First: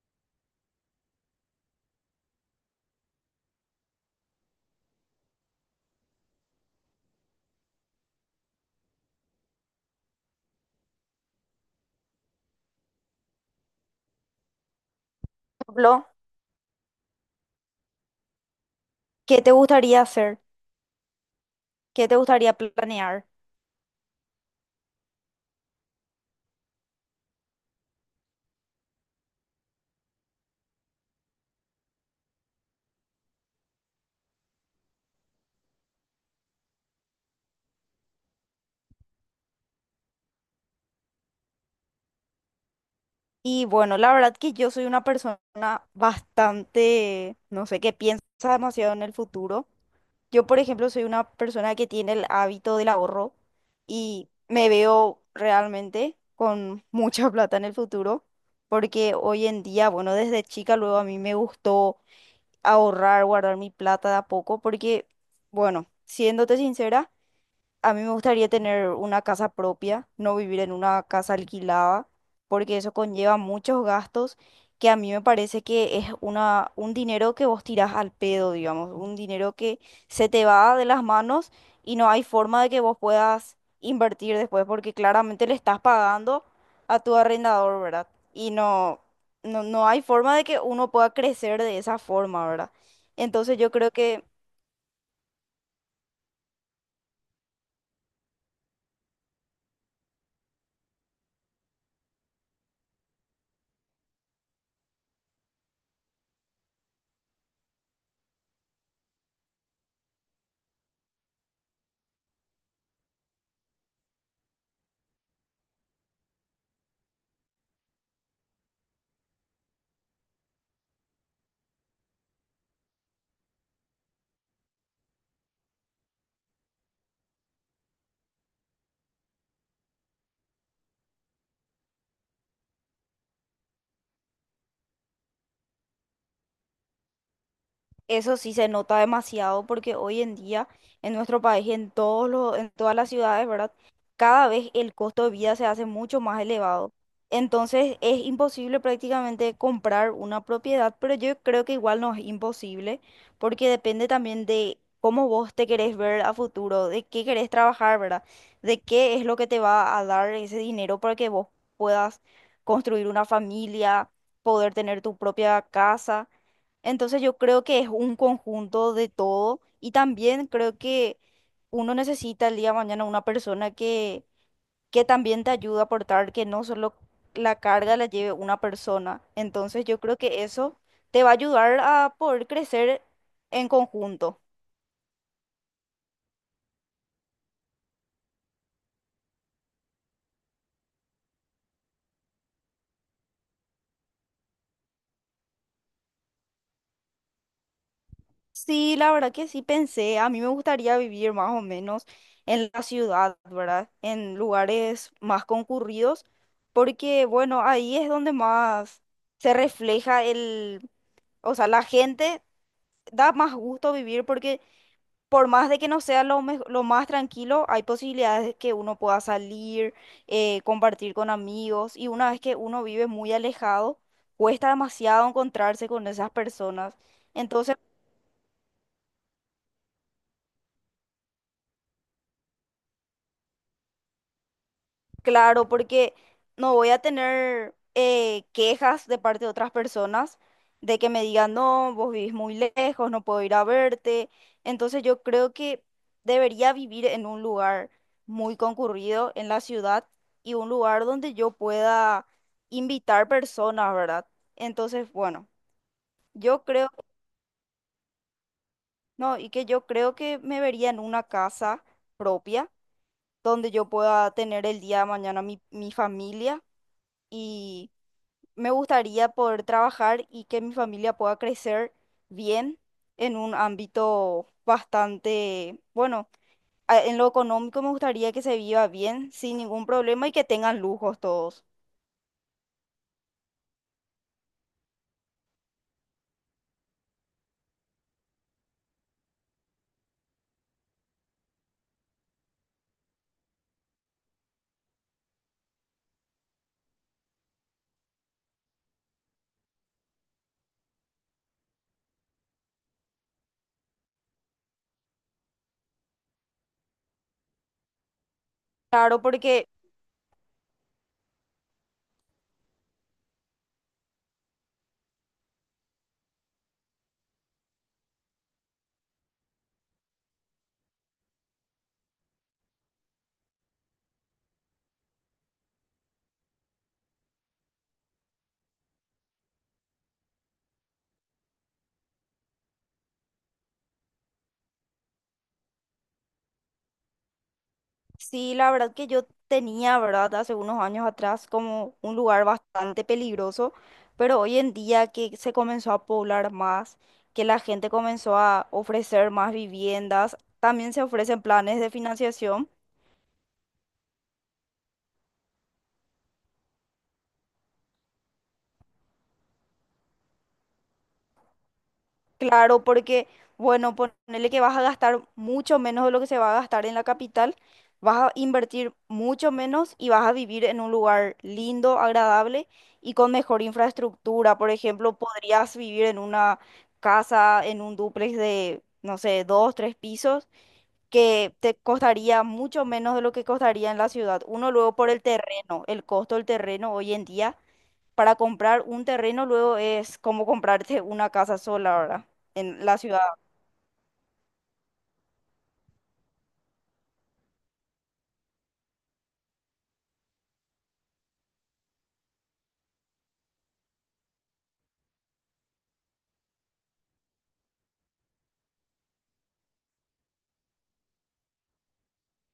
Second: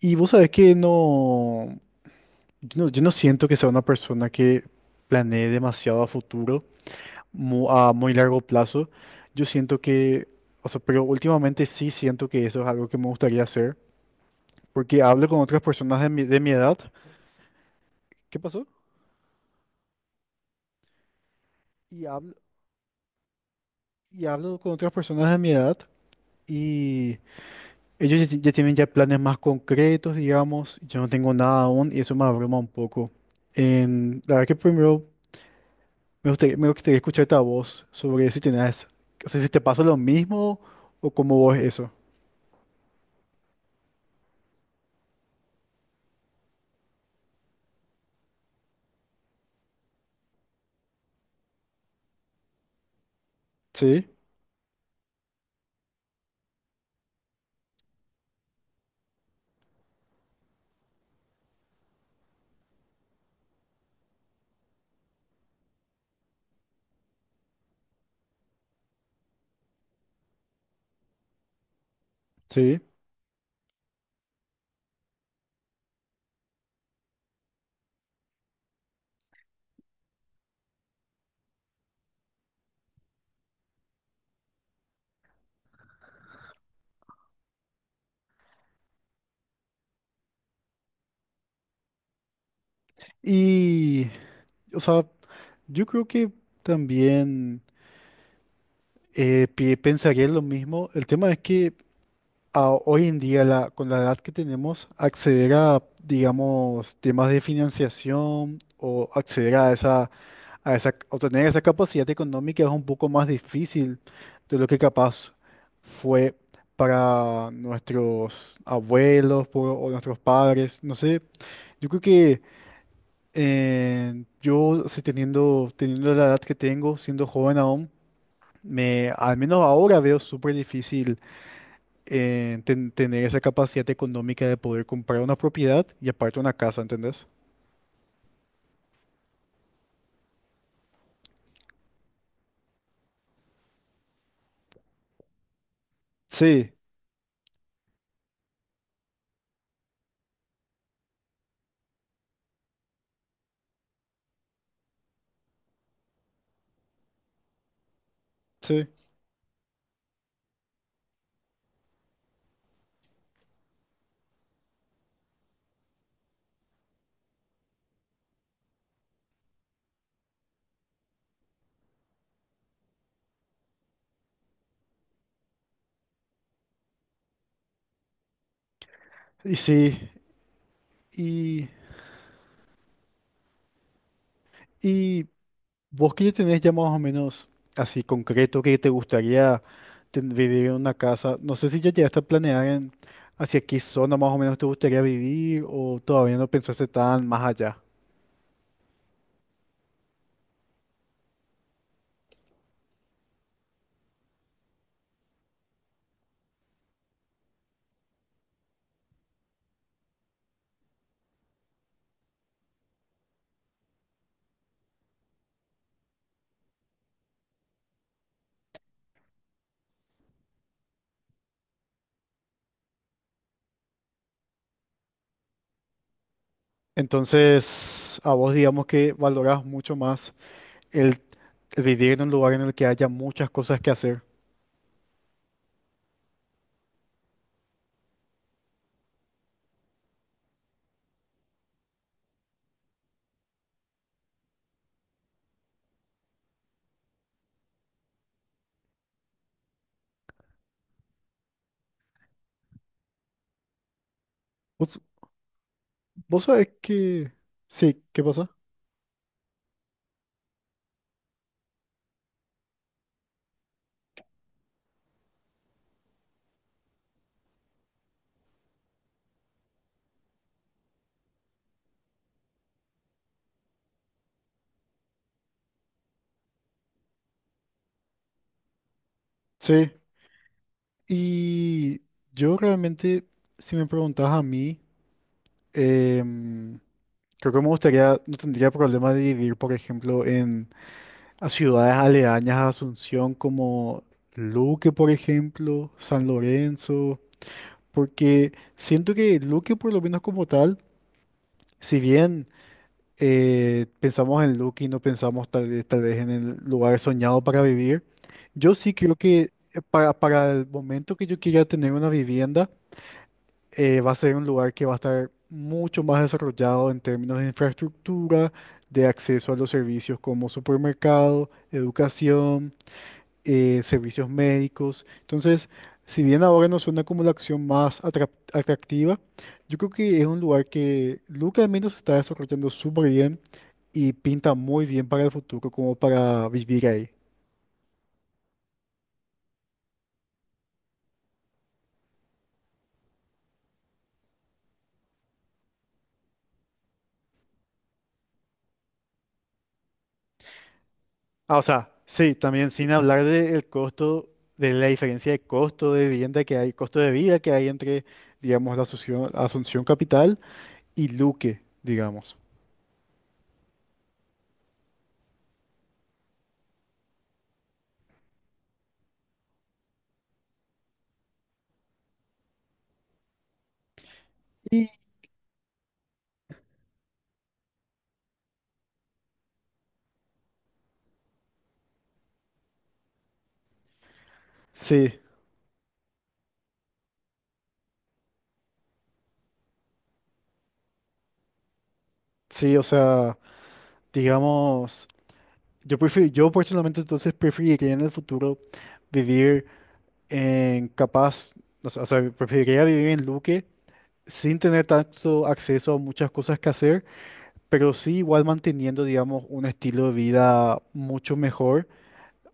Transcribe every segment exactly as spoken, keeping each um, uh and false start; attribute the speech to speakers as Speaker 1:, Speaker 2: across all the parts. Speaker 1: Y vos sabés que no, yo no, yo no siento que sea una persona que planee demasiado a futuro, mu- a muy largo plazo. Yo siento que, o sea, pero últimamente sí siento que eso es algo que me gustaría hacer, porque hablo con otras personas
Speaker 2: Ejemplo,
Speaker 1: de mi, de mi edad. ¿Qué pasó?
Speaker 2: ¿qué te gustaría hacer?
Speaker 1: Y
Speaker 2: ¿Qué te
Speaker 1: hablo,
Speaker 2: gustaría planear?
Speaker 1: y hablo con otras personas de mi edad y ellos ya, ya tienen ya planes más concretos, digamos. Yo no tengo nada aún y eso me abruma un poco. En, la verdad que primero Me gustaría, me gustaría escuchar tu voz sobre si tenés, o sea, si te pasa lo mismo o cómo vos eso.
Speaker 2: Y bueno, la verdad que yo soy una persona bastante, no sé, que piensa demasiado en el futuro. Yo, por ejemplo, soy una persona que tiene el hábito del ahorro
Speaker 1: Sí,
Speaker 2: y me veo realmente con mucha plata en el futuro, porque hoy en día, bueno, desde chica luego a mí me gustó ahorrar, guardar mi plata de a poco, porque, bueno, siéndote sincera, a mí me gustaría tener una casa propia, no vivir en una casa alquilada, porque
Speaker 1: sí.
Speaker 2: eso conlleva muchos gastos que a mí me parece que es una, un dinero que vos tirás al pedo, digamos, un dinero que se te va de las manos y no hay forma de que vos puedas invertir después, porque claramente le estás pagando a tu arrendador, ¿verdad? Y no, no, no hay forma de que uno pueda crecer de esa forma, ¿verdad? Entonces yo creo
Speaker 1: Y,
Speaker 2: que
Speaker 1: o sea, yo creo que también eh, pi- pensaría lo mismo. El tema es que a hoy en día, la- con la edad que tenemos, acceder a, digamos, temas de financiación o acceder a esa, a esa, o tener esa capacidad económica es un poco más difícil de lo que capaz fue para nuestros abuelos por- o nuestros padres. No sé, yo creo que eh, yo, si teniendo, teniendo la edad que tengo, siendo joven aún, me, al menos ahora veo súper difícil eh, ten- tener esa capacidad económica de poder comprar una propiedad y aparte una casa, ¿entendés?
Speaker 2: eso sí se nota demasiado porque hoy en día en nuestro país, en todos los, en todas las ciudades, ¿verdad? Cada vez el costo de vida se hace mucho más
Speaker 1: Sí,
Speaker 2: elevado. Entonces es imposible prácticamente comprar una propiedad, pero yo creo que igual no es imposible porque depende también de cómo vos te querés ver a futuro, de qué querés trabajar, ¿verdad? De
Speaker 1: sí.
Speaker 2: qué es lo que te va a dar ese dinero para que vos puedas construir una familia, poder tener tu propia casa. Entonces yo creo que es un conjunto de todo y también creo que uno necesita el día de mañana una persona que, que también te ayude a aportar, que no solo la carga la lleve una persona.
Speaker 1: Y
Speaker 2: Entonces yo
Speaker 1: sí,
Speaker 2: creo que eso te va a
Speaker 1: y,
Speaker 2: ayudar a poder crecer en conjunto.
Speaker 1: y vos que ya tenés ya más o menos así concreto que te gustaría ten- vivir en una casa, no sé si ya llegaste a planear en hacia qué zona más o menos te gustaría vivir o todavía no pensaste tan más allá.
Speaker 2: Sí, la verdad que sí pensé, a mí me gustaría vivir más o menos en la ciudad, ¿verdad? En lugares más concurridos, porque bueno, ahí es donde más se refleja el, o sea, la gente da más gusto vivir porque por más de que no sea lo, mej- lo más tranquilo, hay posibilidades de que uno pueda salir, eh, compartir con amigos y una vez que uno vive muy alejado, cuesta demasiado encontrarse con esas personas. Entonces,
Speaker 1: Entonces, a vos digamos que valorás mucho más el, el vivir en un lugar en el que haya muchas cosas que hacer.
Speaker 2: claro, porque no voy a tener eh, quejas de parte de otras personas de que me digan, no, vos vivís muy lejos, no puedo ir a verte. Entonces yo creo que debería vivir en un lugar muy concurrido en la ciudad y un lugar donde yo pueda invitar personas, ¿verdad? Entonces, bueno,
Speaker 1: Vos
Speaker 2: yo
Speaker 1: sabés
Speaker 2: creo,
Speaker 1: que... Sí, ¿qué pasa?
Speaker 2: no, y que yo creo que me vería en una casa propia donde yo pueda tener el día de mañana mi, mi familia. Me gustaría poder trabajar y que mi familia pueda crecer bien en un ámbito bastante, bueno, a- en lo económico me gustaría que se viva bien, sin ningún
Speaker 1: Sí.
Speaker 2: problema y que tengan lujos todos.
Speaker 1: Y yo realmente, si me preguntás a mí, em, creo que me gustaría, no tendría problema de vivir, por ejemplo, en a ciudades aledañas a Asunción como Luque, por ejemplo, San Lorenzo, porque siento que Luque, por lo menos como tal, si bien... eh, pensamos en Lucky, no pensamos tal vez, tal vez en el lugar soñado para vivir. Yo sí creo
Speaker 2: Claro,
Speaker 1: que
Speaker 2: porque
Speaker 1: eh, para, para el momento que yo quiera tener una vivienda, eh, va a ser un lugar que va a estar mucho más desarrollado en términos de infraestructura, de acceso a los servicios como supermercado, educación, eh, servicios médicos. Entonces, si bien ahora no suena como la acción más atrap- atractiva, yo creo que es un lugar que Luca al menos está desarrollando súper bien y pinta muy bien para el futuro como para vivir ahí.
Speaker 2: sí, la verdad que yo tenía, ¿verdad? Hace unos años atrás como un lugar bastante peligroso, pero hoy en día que se comenzó a poblar más, que la gente comenzó a ofrecer más viviendas, también se ofrecen
Speaker 1: Ah, o
Speaker 2: planes
Speaker 1: sea,
Speaker 2: de
Speaker 1: sí,
Speaker 2: financiación.
Speaker 1: también sin hablar del costo, de la diferencia de costo de vivienda que hay, costo de vida que hay entre, digamos, la Asunción, Asunción Capital y Luque, digamos.
Speaker 2: Claro, porque, bueno, ponerle que vas a gastar mucho menos de lo que se va a gastar en la capital, vas a invertir mucho menos y vas a vivir en un lugar lindo, agradable y con mejor infraestructura. Por
Speaker 1: Y
Speaker 2: ejemplo, podrías vivir en una casa, en un dúplex de, no sé, dos, tres pisos, que te costaría mucho menos de lo que costaría en la ciudad. Uno, luego por
Speaker 1: sí,
Speaker 2: el terreno, el costo del terreno hoy en día para comprar un terreno luego es como comprarte una casa sola, ¿verdad?
Speaker 1: sí, o
Speaker 2: En la ciudad.
Speaker 1: sea, digamos, yo prefiero, yo personalmente entonces preferiría en el futuro vivir en capaz, o sea, o sea, preferiría vivir en Luque sin tener tanto acceso a muchas cosas que hacer pero sí igual manteniendo, digamos, un estilo de vida mucho mejor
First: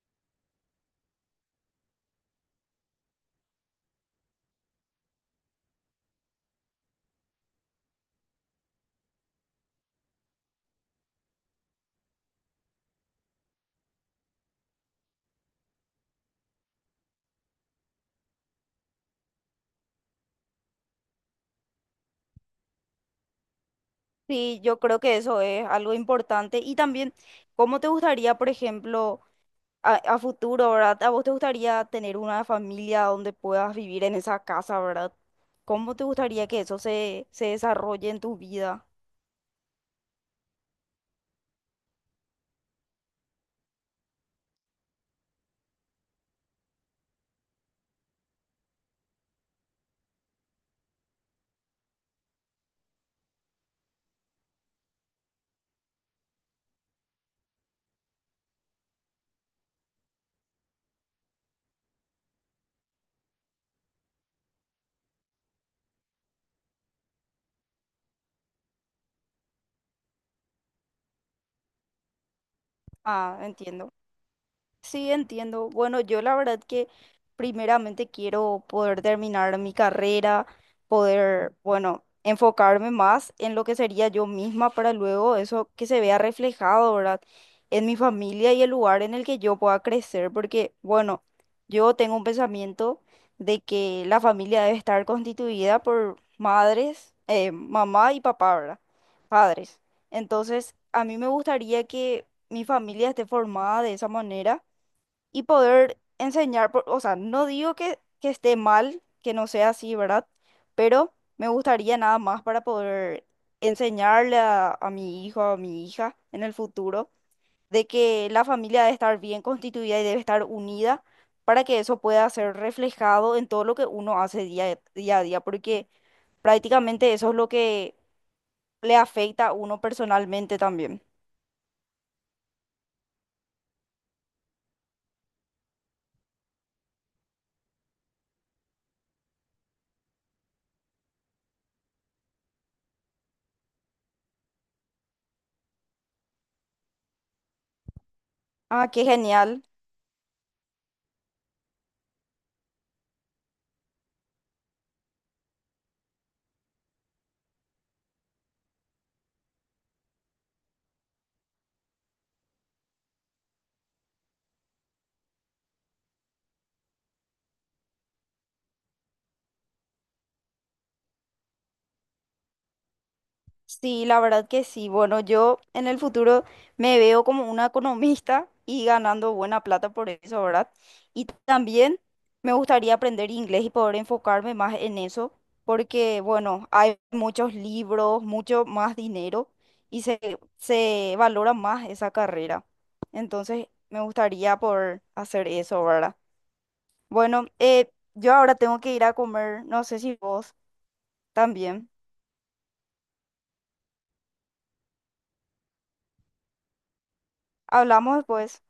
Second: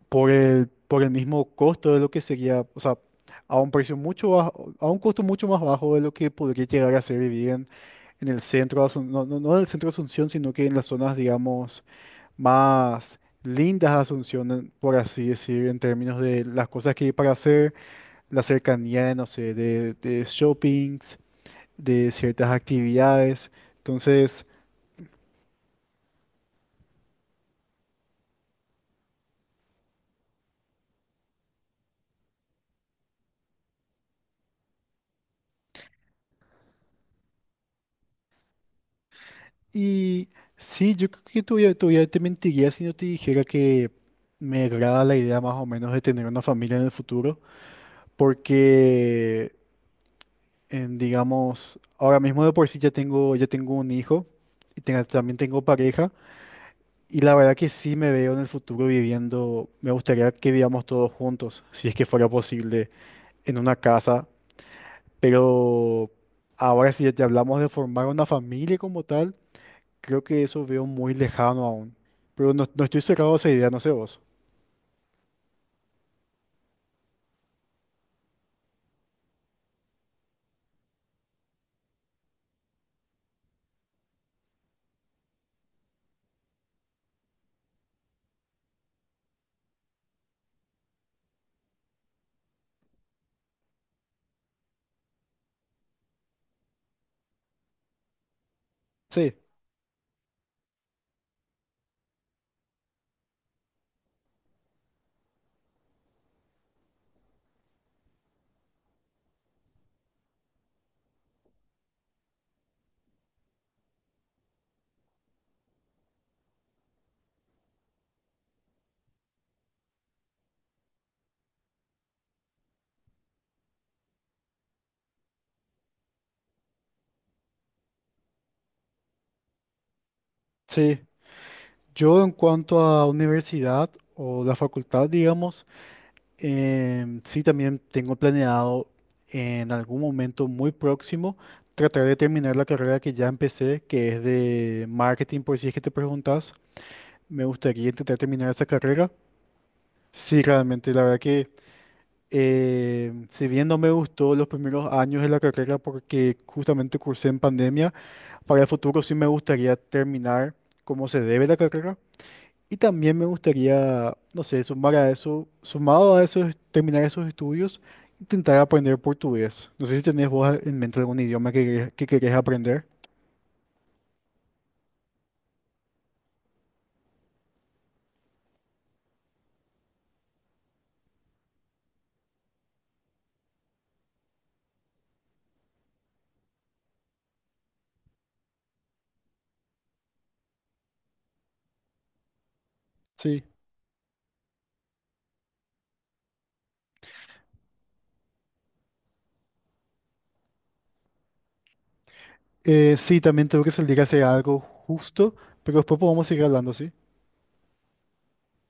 Speaker 1: por el, por el mismo costo de lo que sería, o sea, a un precio mucho bajo, a un costo mucho más bajo de lo que podría llegar a ser vivir en, en el centro, de Asun- no, no, no en el centro de Asunción, sino que en las zonas, digamos, más lindas de Asunción, en- por así decir, en términos de las cosas que hay para hacer, la cercanía, no sé, de, de shoppings, de ciertas actividades. Entonces,
Speaker 2: Sí, yo creo que eso es algo importante. Y también, ¿cómo te gustaría, por ejemplo, a, a futuro, ¿verdad? ¿A vos te gustaría tener una familia donde puedas vivir en esa casa, ¿verdad? ¿Cómo te gustaría que eso se, se desarrolle en tu vida?
Speaker 1: y sí, yo creo que todavía, todavía te mentiría si no te dijera que me agrada la idea más o menos de tener una familia en el futuro, porque, en, digamos, ahora mismo de por sí ya tengo, ya tengo un hijo y tenga- también tengo pareja, y la verdad que sí me veo en el futuro viviendo, me gustaría que vivamos todos juntos, si es que fuera posible, en una casa, pero ahora si ya te hablamos de formar una familia como tal. Creo que eso veo muy lejano aún. Pero no, no estoy cerrado a
Speaker 2: Ah,
Speaker 1: esa idea, no sé
Speaker 2: entiendo.
Speaker 1: vos.
Speaker 2: Sí, entiendo. Bueno, yo la verdad que primeramente quiero poder terminar mi carrera, poder, bueno, enfocarme más en lo que sería yo misma para luego eso que se vea reflejado, ¿verdad? En mi familia y el lugar en el que yo pueda crecer, porque, bueno, yo tengo un pensamiento de que la familia debe estar constituida por madres, eh, mamá y papá, ¿verdad?
Speaker 1: Sí,
Speaker 2: Padres. Entonces, a mí me gustaría que mi familia esté formada de esa manera y poder enseñar, por- o sea, no digo que, que esté mal, que no sea así, ¿verdad? Pero me gustaría nada más para poder enseñarle a, a mi hijo, a mi hija en el futuro, de que la familia debe estar bien constituida y debe estar unida para que eso pueda ser reflejado en todo lo que uno hace día, día a día, porque prácticamente eso es lo que le afecta a uno personalmente
Speaker 1: sí.
Speaker 2: también.
Speaker 1: Yo en cuanto a universidad o la facultad, digamos, em, sí también tengo planeado en algún momento muy próximo tratar de terminar la carrera que ya empecé, que es de marketing, por si es que te preguntas. Me gustaría intentar terminar esa
Speaker 2: Ah, qué
Speaker 1: carrera.
Speaker 2: genial.
Speaker 1: Sí, realmente, la verdad que em, si bien no me gustó los primeros años de la carrera porque justamente cursé en pandemia, para el futuro sí me gustaría terminar como se debe la carrera y también me gustaría, no sé, sumar a eso, sumado a eso, es terminar esos estudios, intentar aprender portugués. No sé si tenés vos en mente algún idioma que, querés- que querés aprender.
Speaker 2: Sí, la verdad que sí. Bueno, yo en el futuro me veo como una economista y ganando buena plata por eso, ¿verdad? Y también me gustaría aprender inglés y poder enfocarme más en eso, porque, bueno, hay muchos libros, mucho más dinero y se, se valora más esa carrera.
Speaker 1: Sí.
Speaker 2: Entonces, me gustaría poder hacer eso, ¿verdad? Bueno, eh, yo ahora tengo que ir a comer, no sé si vos también.
Speaker 1: Eh, sí, también tengo que salir a hacer algo justo, pero después podemos seguir hablando, ¿sí?
Speaker 2: Hablamos después.